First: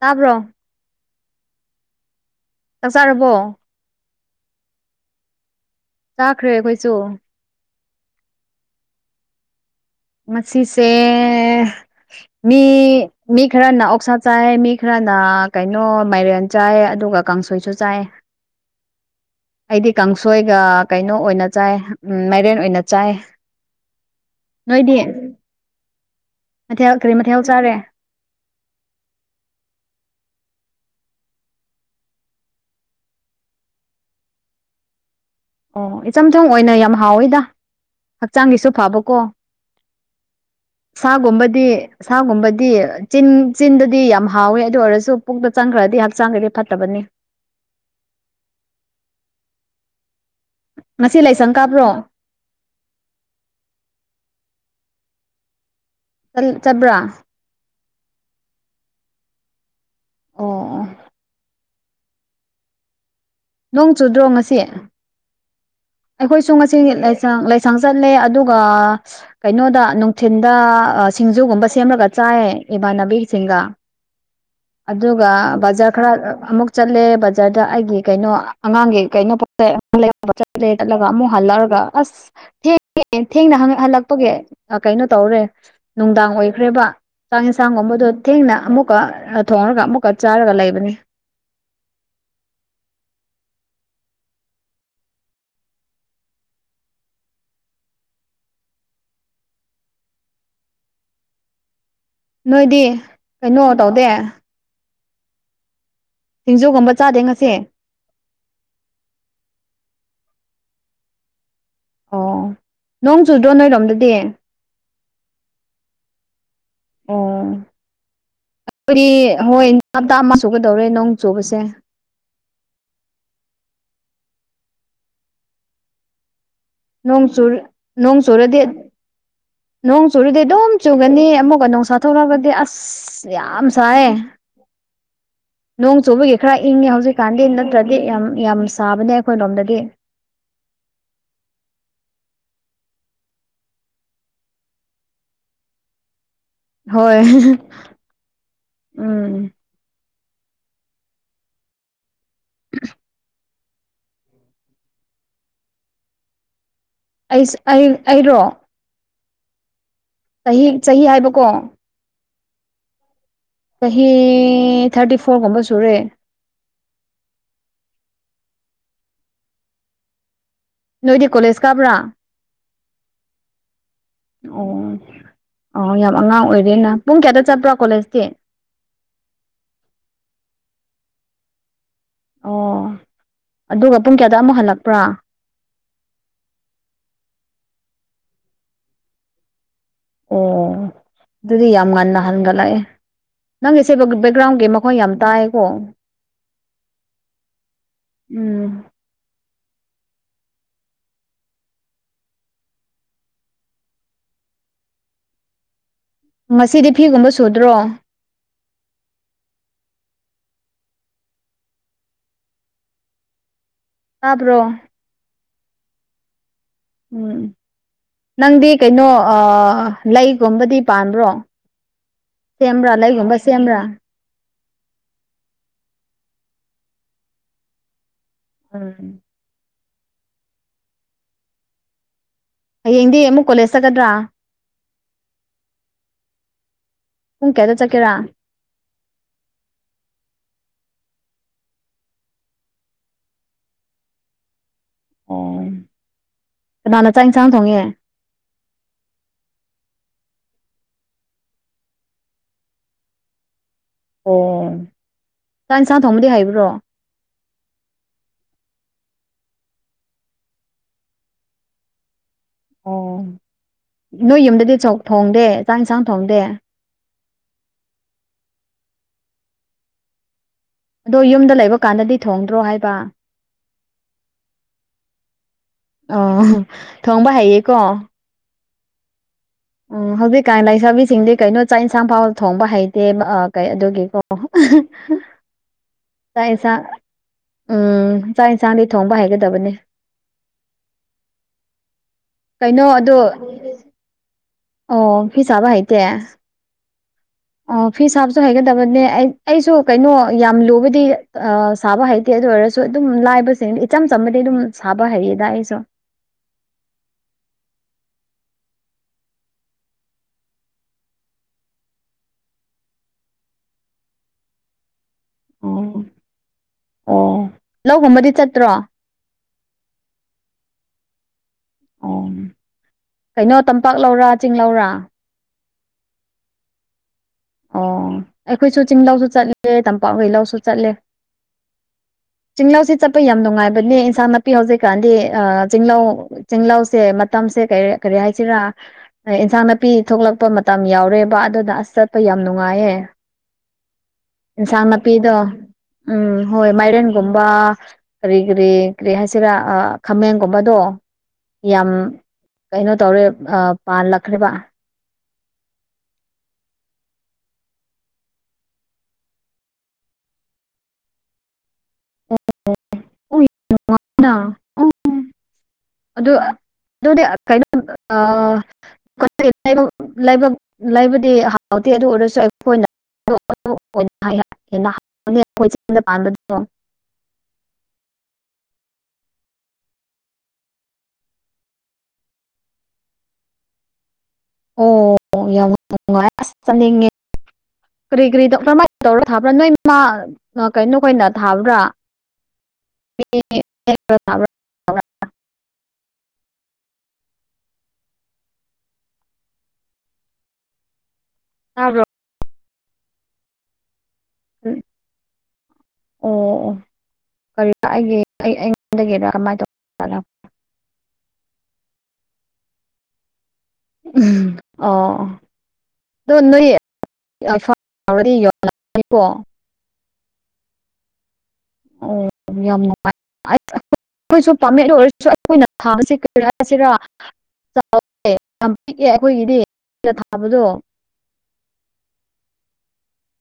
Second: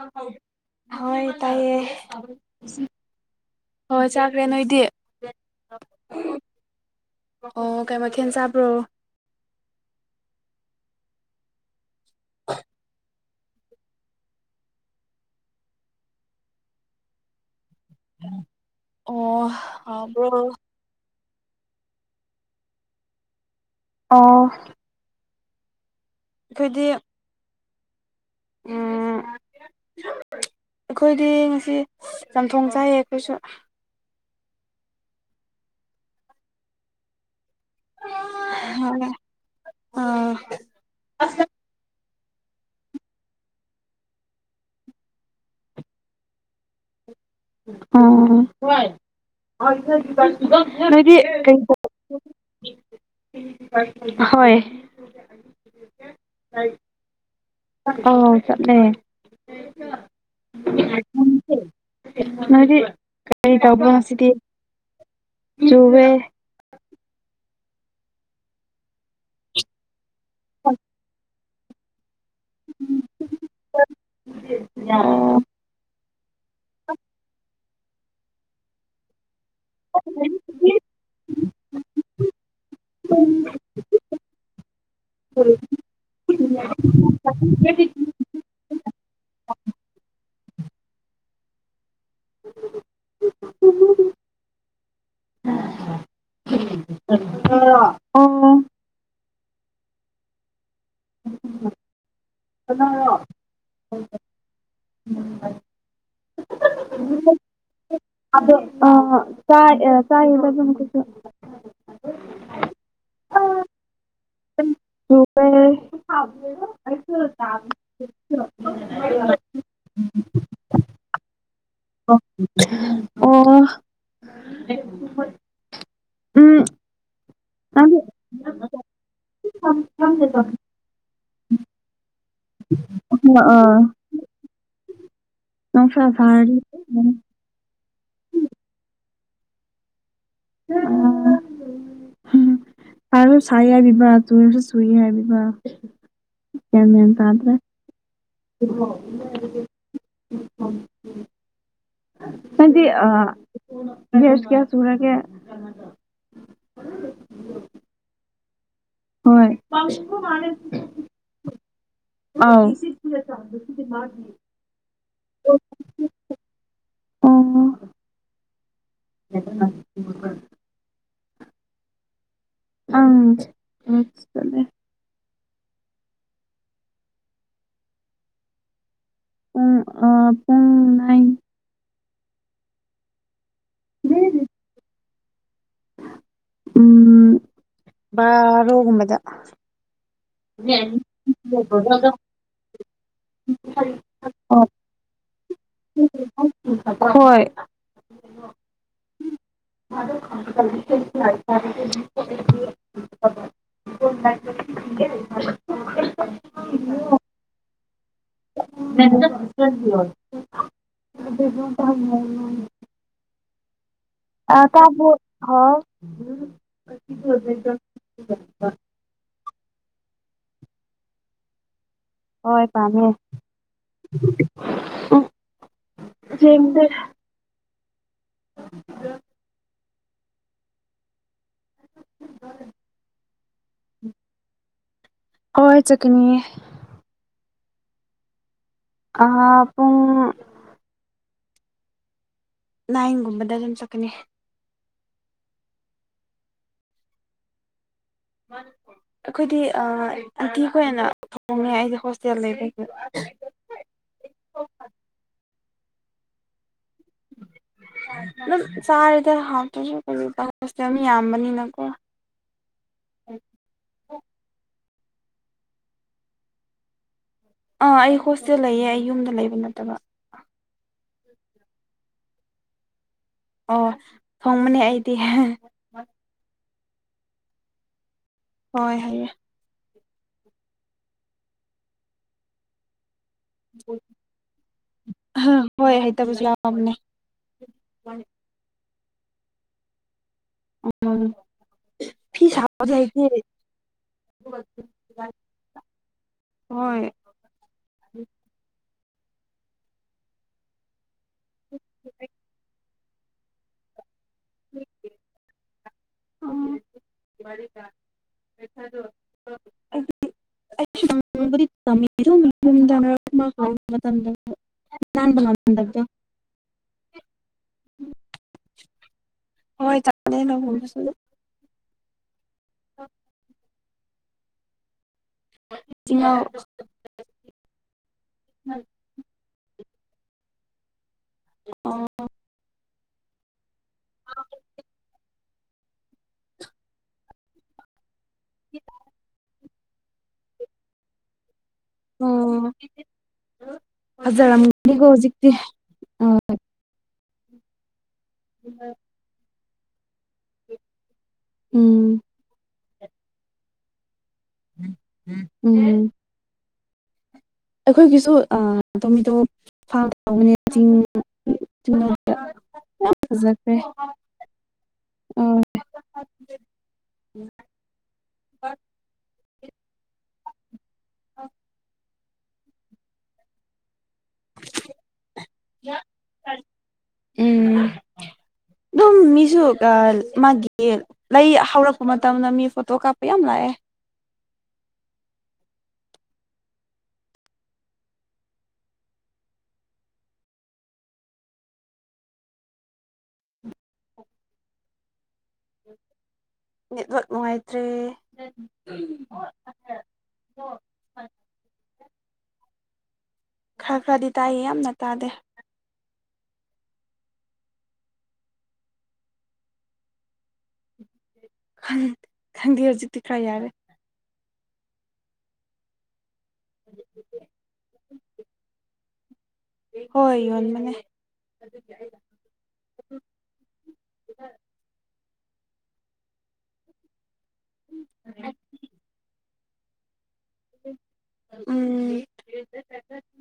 ꯇꯥꯕ꯭ꯔꯣ ꯍꯣꯏ ꯇꯥꯏꯌꯦ꯫ ꯆꯥꯛ ꯆꯥꯔꯕꯣ ꯍꯣꯏ ꯍꯣꯏ ꯆꯥꯈ꯭ꯔꯦ ꯅꯣꯏꯗꯤ꯫ ꯆꯥꯈ꯭ꯔꯦ ꯑꯩꯈꯣꯏꯁꯨ ꯑꯣ ꯀꯩ ꯃꯊꯦꯟ ꯆꯥꯕ꯭ꯔꯣ? ꯃꯁꯤꯁꯦ ꯃꯤ ꯃꯤ ꯈꯔꯅ ꯑꯣꯛꯁꯥ ꯆꯥꯏ ꯃꯤ ꯈꯔꯅ ꯀꯩꯅꯣ ꯃꯥꯏꯔꯦꯟ ꯆꯥꯏ ꯑꯗꯨꯒ ꯀꯥꯡꯁꯣꯏꯁꯨ ꯆꯥꯏ ꯑꯣ ꯑꯩꯗꯤ ꯍꯥꯎꯕ꯭ꯔꯣ ꯀꯥꯡꯁꯣꯏꯒ ꯀꯩꯅꯣ ꯑꯣꯏꯅ ꯆꯥꯏ ꯎꯝ ꯃꯥꯏꯔꯦꯟ ꯑꯣꯏꯅ ꯆꯥꯏ ꯑꯣ ꯑꯩꯗꯤ ꯑꯩꯈꯣꯏꯗꯤ ꯃꯊꯦꯜ ꯀꯔꯤ ꯃꯊꯦꯜ ꯆꯔꯦ ꯎꯝ ꯑꯩꯈꯣꯏꯗꯤ ꯉꯁꯤ ꯆꯝꯊꯣꯡ ꯆꯥꯏꯌꯦ ꯑꯩꯈꯣꯏꯁꯨ ꯑꯣ ꯏꯆꯝ ꯆꯝ ꯑꯣꯏꯅ ꯌꯥꯝ ꯍꯥꯎꯋꯤꯗ ꯍꯛꯆꯥꯡꯒꯤꯁꯨ ꯐꯕꯀꯣ ꯑꯥ ꯁꯥꯒꯨꯝꯕꯗꯤ ꯁꯥꯒꯨꯝꯕꯗꯤ ꯆꯤꯟ ꯆꯤꯟꯗꯗꯤ ꯌꯥꯝ ꯍꯥꯎꯋꯦ ꯑꯗꯨ ꯑꯣꯏꯔꯁꯨ ꯄꯨꯛꯇ ꯆꯪꯈ꯭ꯔꯗꯤ ꯍꯛꯆꯥꯡꯒꯤꯗꯤ ꯐꯠꯇꯕꯅꯤ꯫ ꯉꯁꯤ ꯂꯥꯏꯁꯪ ꯀꯥꯕ꯭ꯔꯣ [unintelligible] ꯍꯣꯏ ꯆꯕ꯭ꯔꯥ ꯎꯝ ꯆꯠꯂꯦ꯫ ꯑꯣ ꯑꯣ ꯅꯣꯏꯗꯤ ꯑꯩ ꯇꯧꯕ ꯅꯣꯡ ꯆꯨꯗ꯭ꯔꯣ ꯉꯁꯤꯗꯤ ꯉꯁꯤ ꯆꯨꯔꯦ꯫ ꯑꯩꯈꯣꯏꯁꯨ ꯉꯁꯤ ꯂꯩꯁꯪ ꯂꯩꯁꯪ ꯆꯠꯂꯦ ꯑꯗꯨꯒ ꯀꯩꯅꯣꯗ ꯊꯤꯟꯗ ꯁꯤꯡꯖꯨꯒꯨꯝꯕ ꯁꯦꯝꯂꯒ ꯆꯥꯏꯑ ꯏꯃꯥꯟꯅꯕꯤꯁꯤꯡꯒ ꯑꯗꯨꯒ ꯑꯣ ꯕꯖꯔ ꯈꯔ ꯑꯃꯨꯛ ꯆꯠꯂꯦ ꯕꯖꯥꯔꯗ ꯑꯩꯒꯤ ꯀꯩꯅꯣ ꯑꯉꯥꯡꯒꯤ ꯀꯩꯅꯣ ꯄꯣꯠꯆꯩ ꯑꯃ ꯂꯩ ꯆꯠ ꯔꯦꯠ ꯀꯥꯠꯂꯒ ꯑꯃꯨꯛ ꯍꯥꯜꯂꯒ ꯑꯁ ꯊꯦꯡꯉꯦ ꯊꯦꯡꯅ ꯍꯜꯂꯛꯄꯒꯤ ꯀꯩꯅꯣ ꯇꯧꯔꯦ ꯅꯨꯡꯗꯥꯡ ꯑꯣꯏꯈ꯭ꯔꯦꯕ ꯆꯥꯛ ꯌꯦꯟꯁꯥꯡꯒꯨꯝꯕꯗꯣ ꯊꯦꯡꯅ ꯑꯃꯨꯛꯀ ꯊꯣꯡꯉꯒ ꯑꯃꯨꯛꯀ ꯆꯥꯔꯒ ꯂꯩꯕꯅꯦ [inaudible] [unintelligible] ꯑꯣ [unintelligible] ꯅꯣꯏꯗꯤ ꯀꯩꯅꯣ ꯇꯧꯗꯦ [unintelligible] ꯁꯤꯡꯖꯨꯒꯨꯝꯕ ꯆꯥꯗꯦ ꯉꯁꯤ [unintelligible] ꯑꯥ ꯆꯥꯏ ꯑꯦ ꯆꯥꯏ [unintelligible] ꯑꯣ ꯅꯣꯡ ꯆꯨꯗ꯭ꯔꯣ ꯅꯣꯏꯔꯣꯝꯗꯗꯤ [unintelligible] ꯆꯨꯋꯦ ꯑꯣ ꯑꯩꯈꯣꯏꯗꯤ ꯍꫭꯏ ꯍꯥꯞꯇꯥ ꯑꯃ ꯆꯨꯒꯗꯧꯔꯦ ꯅꯣꯡ ꯆꯨꯕꯁꯦ [unintelligible] ꯑꯣ [inaudible] ꯎꯝ ꯅꯣꯡ ꯆꯨꯔ ꯅꯪꯗꯤ ꯅꯣꯡ ꯆꯨꯔꯗꯤ ꯅꯣꯡ ꯆꯨꯨꯔꯗꯤ ꯑꯗꯨꯝ ꯆꯨꯒꯅꯤ ꯑꯃꯨꯛꯀ ꯅꯣꯡꯁꯥ ꯊꯣꯛꯂꯒꯗꯤ ꯑꯁ ꯑꯁ ꯌꯥꯝ ꯑꯥ ꯁꯥꯏꯌꯦ ꯅꯣꯡ ꯅꯣꯡꯁꯥ ꯆꯨꯕꯒꯤ ꯈꯔ ꯏꯪꯉꯦ ꯍꯧꯖꯤꯛ ꯀꯥꯟꯗꯦ ꯅꯠꯇ꯭ꯔꯗꯤ ꯌꯥꯝ ꯌꯥꯝ ꯁꯥꯕꯅꯦ ꯑꯩꯈꯣꯏ ꯂꯣꯝꯗꯗꯤ ꯑꯥ ꯍꯥꯝ ꯇꯥꯔ ꯁꯥꯏ ꯍꯥꯏꯕꯤꯕ ꯆꯨꯔꯁꯨ ꯆꯨꯏ ꯍꯥꯏꯕꯤꯕ ꯍꯣꯏ ꯍꯥ ꯍꯥ [unintelligible] ꯅꯪꯗꯤ ꯑꯥ ꯃꯦꯁ ꯀꯌꯥ ꯁꯨꯔꯒꯦ ꯑꯩꯁ ꯑꯩ ꯑꯩꯔꯣ ꯍꯣꯏ ꯆꯍꯤ ꯆꯍꯤ ꯍꯥꯏꯕꯀꯣ ꯑꯥꯎ ꯆꯍꯤ ꯊꯥꯔꯇꯤ ꯐꯣꯔꯒꯨꯝꯕ ꯁꯨꯔꯦ ꯑꯣ [unintelligible] ꯅꯣꯏꯗꯤ ꯀꯣꯂꯦꯖ ꯀꯥꯕ꯭ꯔꯥ ꯑꯪ ꯆꯠꯂꯦ ꯑꯣ ꯑꯣ ꯌꯥꯝ ꯑꯉꯥꯡ ꯑꯣꯏꯔꯦꯅ ꯄꯨꯡ ꯀꯌꯥꯗ ꯆꯠꯄ꯭ꯔꯣ ꯀꯣꯂꯦꯖꯇꯤ ꯄꯨꯡ ꯑꯥ ꯄꯨꯡ ꯅꯥꯏꯟ ꯑꯣ ꯑꯗꯨꯒ ꯄꯨꯡ ꯀꯌꯥꯗ ꯑꯃꯨꯛ ꯍꯜꯂꯛꯄ꯭ꯔ ꯎꯝ ꯕꯥꯔꯣꯒꯨꯝꯕꯗ ꯑꯣ ꯑꯗꯨꯗꯤ ꯌꯥꯝ ꯉꯟꯅ ꯍꯟꯒꯠꯂꯛꯑꯦ ꯅꯪꯒꯤ ꯁꯦ ꯕꯦꯛꯒ꯭ꯔꯥꯎꯟꯒꯤ ꯃ ꯈꫭꯟ ꯌꯥꯝ ꯇꯥꯏꯑꯦꯀꯣ [unintelligible] ꯍꯣꯏ꯫ ꯎꯝ꯫ [unintelligible] [unintelligible] ꯉꯁꯤꯗꯤ ꯐꯤꯒꯨꯝꯕ ꯁꯨꯗ꯭ꯔꯣ [unintelligible] [unintelligible] ꯇꯥꯕ꯭ꯔꯣ ꯑꯥ ꯇꯥꯕꫭ ꯍꯥꯎ ꯎꯝ ꯅꯪꯗꯤ ꯀꯩꯅꯣ ꯑꯥ ꯂꯩꯒꯨꯝꯕꯗꯤ ꯄꯥꯟꯕ꯭ꯔꯣ ꯍꯣꯏ ꯁꯦꯝꯕ꯭ꯔꯥ ꯄꯃꯦ ꯂꯩꯒꯨꯝꯕ ꯁꯦꯝꯕ꯭ꯔꯥ ꯎꯝ ꯊꯦꯡꯗꯦ ꯎꯝ [unintelligible] ꯍꯌꯦꯡꯗꯤ ꯑꯃꯨꯛ ꯀꯣꯂꯦꯖ ꯆꯠꯀꯗ꯭ꯔꯥ ꯍꯣꯏ ꯆꯠꯀꯅꯤꯌꯦ ꯄꯨꯡ ꯀꯌꯥꯗ ꯆꯠꯀꯦꯔꯥ ꯑꯥ ꯄꯨꯡ ꯅꯥꯏꯟꯒꯨꯝꯕꯗ ꯑꯗꯨꯝ ꯆꯠꯀꯅꯤ ꯑꯣ ꯀꯅꯥꯅ ꯆꯥꯛ ꯌꯦꯟꯁꯥꯡ ꯊꯣꯡꯉꯦ ꯑꯩꯈꯣꯏꯗꯤ ꯑꯟꯇꯤꯈꯣꯏꯅ ꯊꯣꯡꯉꯦ ꯑꯩꯗꯤ ꯍꯣꯁꯇꯦꯜ ꯂꯩꯕꯩ ꯑꯣ ꯆꯥꯛ ꯏꯟꯁꯥꯡ ꯊꯣꯡꯕꯗꯤ ꯍꯥꯏꯕ꯭ꯔꯣ ꯅꯝ ꯆꯥꯔꯦꯗ ꯍꯥꯎꯇ꯭ꯔꯁꯨ ꯀꯔꯤ ꯎꯄꯥꯏ ꯍꯣꯁꯇꯦꯜ ꯃꯤ ꯌꯥꯝꯕꯅꯤꯅꯀꯣ ꯑꯣ ꯅꯣꯏ ꯌꯨꯝꯗꯗꯤ ꯆꯣꯛ ꯊꯣꯡꯗꯦ ꯆꯥꯛ ꯏꯟꯁꯥꯡ ꯊꯣꯡꯗꯦ ꯑꯥ ꯑꯩ ꯍꯣꯁꯇꯦꯜ ꯂꯩꯌꯦ ꯑꯩ ꯌꯨꯝꯗ ꯂꯩꯕ ꯅꯠꯇꯕ ꯑꯗꯣ ꯌꯨꯝꯗ ꯂꯩꯕ ꯀꯥꯟꯗꯗꯤ ꯊꯣꯡꯗ꯭ꯔꯣ ꯍꯥꯏꯕ ꯑꯣ ꯊꯣꯡꯕꯅꯦ ꯑꯩꯗꯤ ꯑꯣ ꯊꯣꯡꯕ ꯍꯩꯌꯦꯀꯣ ꯍꯣꯏ ꯍꯩꯌꯦ ꯎꯝ ꯍꯧꯖꯤꯛꯀꯥꯟ ꯂꯩꯁꯥꯕꯤꯁꯤꯡꯗꯤ ꯀꯩꯅꯣ ꯆꯥꯛ ꯏꯟꯁꯥꯡ ꯐꯥꯎꯕ ꯊꯣꯡꯕ ꯍꯩꯇꯦꯕ ꯀꯩ ꯑꯗꯨꯒꯤꯀꯣ ꯍꯣꯏ ꯍꯩꯇꯕꯁꯨ ꯆꯥꯛ ꯏꯟꯁꯥ ꯌꯥꯎꯕꯅꯦ ꯎꯝ ꯆꯥꯛ ꯌꯦꯟꯁꯥꯡꯗꯤ ꯊꯣꯡꯕ ꯍꯩꯒꯗꯕꯅꯦ [unintelligible] ꯐꯤ ꯀꯩꯅꯣ ꯁꯥꯕꯗꯤ ꯑꯗꯣ ꯍꯩꯇꯦ ꯑꯣ ꯐꯤ ꯁꯥꯕ ꯍꯩꯇꯦ ꯍꯣꯏ ꯑꯣ ꯐꯤ ꯁꯥꯕꯁꯨ ꯍꯥꯒꯗꯕꯅꯦ ꯑꯩ ꯑꯩꯁꯨ ꯀꯩꯅꯣ ꯌꯥꯝ ꯂꯨꯕꯗꯤ ꯁꯥꯕ ꯍꯩꯇꯦ ꯑꯗꯨ ꯑꯣꯏꯔꯁꯨ ꯑꯗꯨꯝ ꯂꯥꯏꯕꯁꯤꯡ ꯏꯆꯝ ꯆꯝꯕꯗꯤ ꯑꯗꯨꯝ ꯁꯥꯕ ꯍꯩꯌꯦꯗ ꯑꯩꯁꯨ ꯎꯝ [unintelligible] [unintelligible] ꯅꯥꯟꯕ ꯉꯥꯝꯍꯟꯗꯕꯗꯣ ꯑꯣ ꯑꯣ ꯂꯧꯒꯨꯝꯕꯗꯤ ꯆꯠꯇ꯭ꯔꯣ ꯍꯣꯏ ꯆꯠꯄꯥꯅꯦ ꯂꯎꯒꯨꯝꯕꯁꯨ ꯑꯗꯨꯝ ꯑꯣ ꯀꯩꯅꯣ ꯇꯝꯄꯥꯛ ꯂꯧꯔꯥ ꯆꯤꯡ ꯂꯧꯔꯥ [unintelligible] ꯆꯤꯡꯉꯧ ꯑꯣ ꯑꯩꯈꯣꯏꯁꯨ ꯆꯤꯡꯂꯥꯎꯁꯨ ꯆꯠꯂꯦ ꯇꯝꯄꯥꯛꯈꯩ ꯂꯧꯎꯁꯨ ꯆꯠꯂꯦ ꯆꯤꯡꯂꯥꯎꯁꯤ ꯆꯠꯄ ꯌꯥꯝ ꯅꯨꯡꯉꯥꯏꯕꯅꯦ ꯏꯟꯁꯥꯡ ꯅꯥꯄꯤ ꯍꯧꯖꯤꯛꯀꯥꯟꯗꯤ ꯆꯤꯡꯂꯧ ꯆꯤꯡꯂꯧꯁꯦ ꯃꯇꯝꯁꯦ ꯀꯔꯦ ꯀꯔꯤ ꯍꯥꯏꯁꯤꯔꯥ ꯏꯟꯁꯥꯡ ꯅꯥꯞ ꯄꯤ ꯊꯣꯛꯂꯛꯄ ꯃꯇꯝ ꯌꯥꯎꯔꯦꯕ ꯑꯗꯨꯅ ꯑꯁ ꯆꯠ ꯄꯥ ꯑꯣ ꯌꯥꯝ ꯅꯨꯡꯉꯥꯏꯌꯦ ꯏꯟꯁꯥꯡ ꯐꯖꯔꯝꯒꯅꯤꯀꯣ ꯅꯥꯄꯤꯗꯣ ꯍꯧꯖꯤꯛꯇꯤ ꯎꯝ ꯑ ꯍꯣꯏ ꯃꯥꯏꯔꯦꯟꯒꯨꯝꯕ ꯀꯔꯤ ꯀꯔꯤ ꯀꯔꯤ ꯍꯥꯏꯁꯤꯔꯥ ꯈꯥꯃꯦꯟꯒꯨꯝꯕꯗꯣ ꯌꯥꯝ ꯎꯝ ꯀꯩꯅꯣ ꯇꯧꯔꯦ ꯑꯥ ꯄꯥꯜꯂꯛꯈ꯭ꯔꯦꯕ ꯎꯝ ꯑꯩꯈꯣꯏꯒꯤꯁꯨ ꯑꯥ ꯑꯇꯣꯝꯕꯤꯗꯨ ꯐꯥꯝ ꯇꯧꯕꯅꯦ ꯆꯤꯡ ꯆꯤꯡꯅꯨꯡꯗꯥ ꯌꯥꯝ ꯐꯖꯈ꯭ꯔꯦ ꯎꯝ ꯑꯥ ꯑꯗꯨ ꯑꯗꯨꯗꯤ ꯀꯩꯅꯣ [unintelligible] ꯂꯩꯕꯗꯤ ꯍꯥꯎꯗꯦ ꯑꯗꯨ ꯑꯣꯏꯔꯁꯨ [unintelligible] ꯆꯤꯡꯗ ꯄꯥꯟꯕꯗꯨ ꯎꯝ ꯑꯗꯨꯝ [inaudible] ꯃꯤꯁꯨ ꯃꯥꯒꯤ ꯂꯩ ꯍꯧꯔꯛꯄ ꯃꯇꯝꯗ ꯃꯤ ꯐꯣꯇꯣ ꯀꯥꯞꯄ ꯌꯥꯝ ꯂꯥꯛꯑꯦ ꯑꯣ ꯌꯥꯝ ꯉꯥꯢ ꯑꯁ ꯆꯠꯅꯤꯡꯉꯦ ꯀꯔꯤ ꯀꯔꯤ ꯗꯣꯛ ꯀꯃꯥꯏꯅ ꯇꯧꯔ ꯊꯥꯕ꯭ꯔꯥ ꯅꯣꯏ ꯃꯥ ꯀꯩꯅꯣ ꯈꯣꯏꯅ ꯊꯥꯕ꯭ꯔꯥ [unintelligible] ꯅꯦꯠꯋꯥꯛ ꯅꯨꯡꯉꯥꯏꯇ꯭ꯔꯦ ꯇꯥꯕ꯭ꯔꯣ ꯈꯔ ꯈꯔꯗꯤ ꯇꯥꯏꯌꯦ ꯌꯥꯝꯅ ꯇꯥꯗꯦ ꯑꯣ ꯑꯣ ꯀꯔꯤ ꯑꯩꯒꯤ ꯑꯩꯉꯣꯟꯒꯤꯔꯥ ꯀꯃꯥꯏꯅ ꯇꯧ ꯈꯟꯗꯦ ꯍꯧꯖꯤꯛꯇꯤ ꯈꯔ ꯌꯥꯔꯦ꯫ ꯎꯝ ꯑꯣ ꯑꯗꯨ ꯅꯣꯏ ꯐ ꯌ ꯑꯩꯀꯣ ꯍꯣꯏ ꯌꯣꯟ ꯃꯅꯦ꯫ ꯑꯣ ꯌꯥꯝ [unintelligible] ꯑꯩꯈꯣꯏꯁꯨ ꯄꯥꯝꯃꯦ ꯑꯗꯨ ꯑꯣꯏꯔꯁꯨ ꯑꯩꯈꯣꯏꯅ ꯊꯥꯕꯁꯦ ꯀꯔꯤ ꯔꯥꯏꯁꯤꯔ ꯆꯥꯎꯋꯦ ꯌꯥꯝ ꯄꯤꯛꯑꯦ ꯑꯩꯈꯣꯏꯒꯤꯗꯤ ꯁꯤꯗ ꯊꯥꯕꯗꯣ ꯎꯝ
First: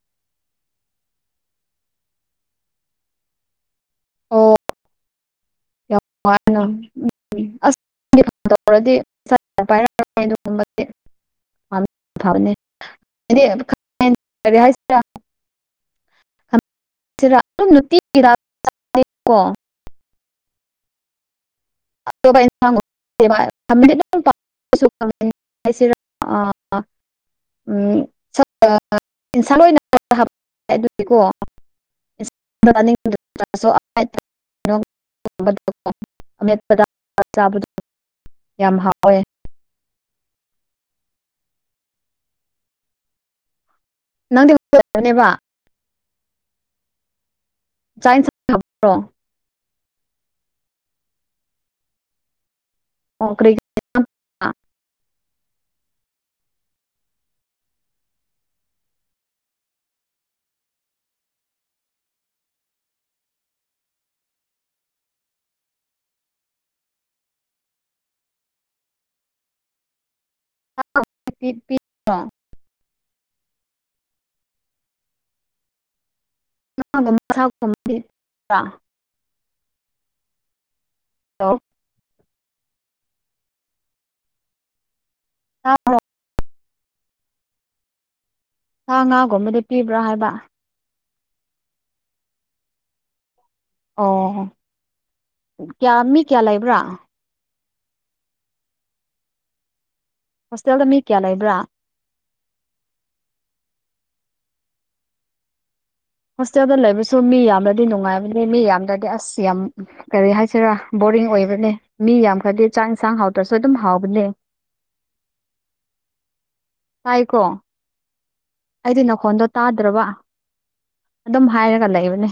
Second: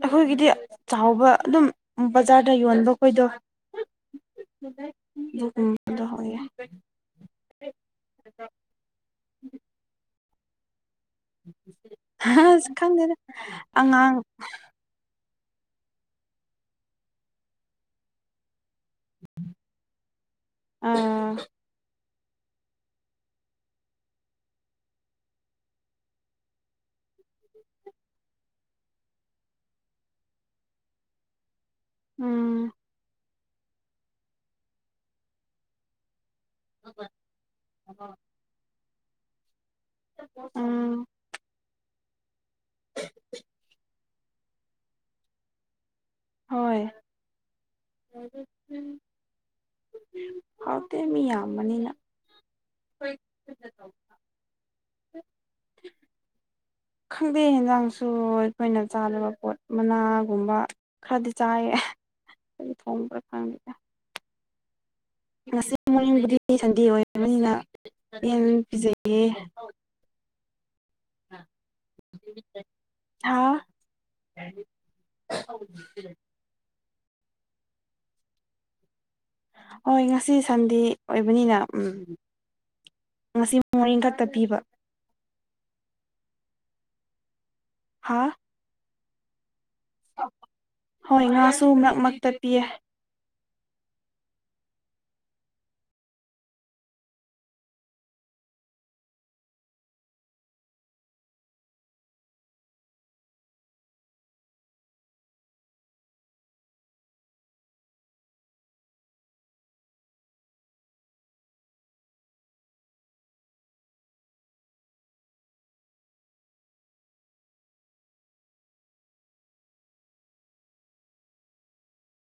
ꯑꯩꯈꯣꯏꯒꯤꯗꯤ ꯆꯥꯎꯕ ꯑꯗꯨꯝ ꯕꯖꯥꯔꯗ ꯌꯣꯟꯕ ꯈꯣꯏꯗꯣ ꯑꯣ ꯎꯝ ꯌꯥꯝ ꯅꯨꯡꯉꯥꯏꯅ ꯎ ꯑꯁ ꯑꯉꯥꯡ 'inaudible' [unintelligible] [unintelligible] ꯑꯥ [unintelligible] ꯁꯤ ꯑ [unintelligible] ꯎꯝ꯫ [unintelligible] ꯑꯃꯦꯠꯄꯗ ꯆꯕꯗꯣ ꯌꯥꯝ ꯍꯥꯎꯋꯦ ꯎꯝ꯫ ꯅꯪ [unintelligible] ꯅꯦꯕ ꯍꯣꯏ ꯆꯥꯛ ꯏꯟꯁꯥꯡ ꯊꯣꯡꯕ꯭ꯔꯣ ꯍꯥꯎꯇꯦ ꯃꯤ ꯌꯥꯝꯕꯅꯤꯅ ꯑꯣ ꯀꯔꯤ ꯈꯪꯗꯦ ꯌꯦꯟꯖꯥꯡꯁꯨ ꯑꯩꯈꯣꯏꯅ ꯆꯥꯗꯕ ꯄꯣꯠ ꯃꯅꯥꯒꯨꯝꯕ ꯈꯔꯗꯤ ꯆꯥꯏꯌꯦ ꯍꯦ ꯑꯩ ꯊꯣꯡꯕ꯭ꯔꯥ ꯈꯪꯗꯦ [unintelligible] [unintelligible] ꯍꯥꯥ꯫ ꯍ [unintelligible] ꯍꯣꯏ ꯉꯁꯤ ꯁꯟꯗꯦ ꯑꯣꯏꯕꯅꯤꯅ ꯎꯝ ꯉꯁꯤ [inaudible] ꯈꯛꯇ ꯄꯤꯕ꯫ [unintelligible] ꯍꯥꯥ ꯁꯥ ꯉꯥꯒꯨꯝꯕꯗꯤ ꯄꯤꯕ꯭ꯔꯥ ꯍꯥꯏꯕ꯫ ꯍꯣꯏ ꯉꯥꯁꯨ ꯃꯔꯛꯃꯛꯇ ꯄꯤꯌꯦ꯫ ꯑꯣ ꯀꯌꯥ ꯃꯤ ꯀꯌꯥ ꯂꯩꯕ꯭ꯔꯥ꯫ ꯍꯣꯁꯇꯦꯜꯗ ꯃꯤ ꯀꯌꯥ ꯂꯩꯕ꯭ꯔꯥ꯫ ꯍꯣꯁꯇꯦꯜꯗ ꯂꯩꯕꯁꯨ ꯃꯤ ꯌꯥꯝꯅꯗꯤ ꯅꯨꯡꯉꯥꯏꯕꯅꯦ ꯃꯤ ꯌꯥꯝꯗ꯭ꯔꯗꯤ ꯑꯁ ꯌꯥꯝ ꯀꯔꯤ ꯍꯥꯏꯁꯤꯔꯥ ꯕꯣꯔꯤꯡ ꯑꯣꯏꯕꯅꯦ ꯃꯤ ꯌꯥꯝꯈꯗꯤ ꯆꯥꯛ ꯏꯟꯁꯥꯡ ꯍꯥꯎꯗ꯭ꯔꯁꯨ ꯑꯗꯨꯝ ꯍꯥꯎꯕꯅꯦ ꯇꯥꯏ ꯀꯣ ꯑꯩꯗꯤ ꯅꯈꯣꯟꯗꯣ ꯇꯥꯗ꯭ꯔꯕ ꯑꯗꯨꯝ ꯍꯥꯏꯔꯒ ꯂꯩꯕꯅꯦ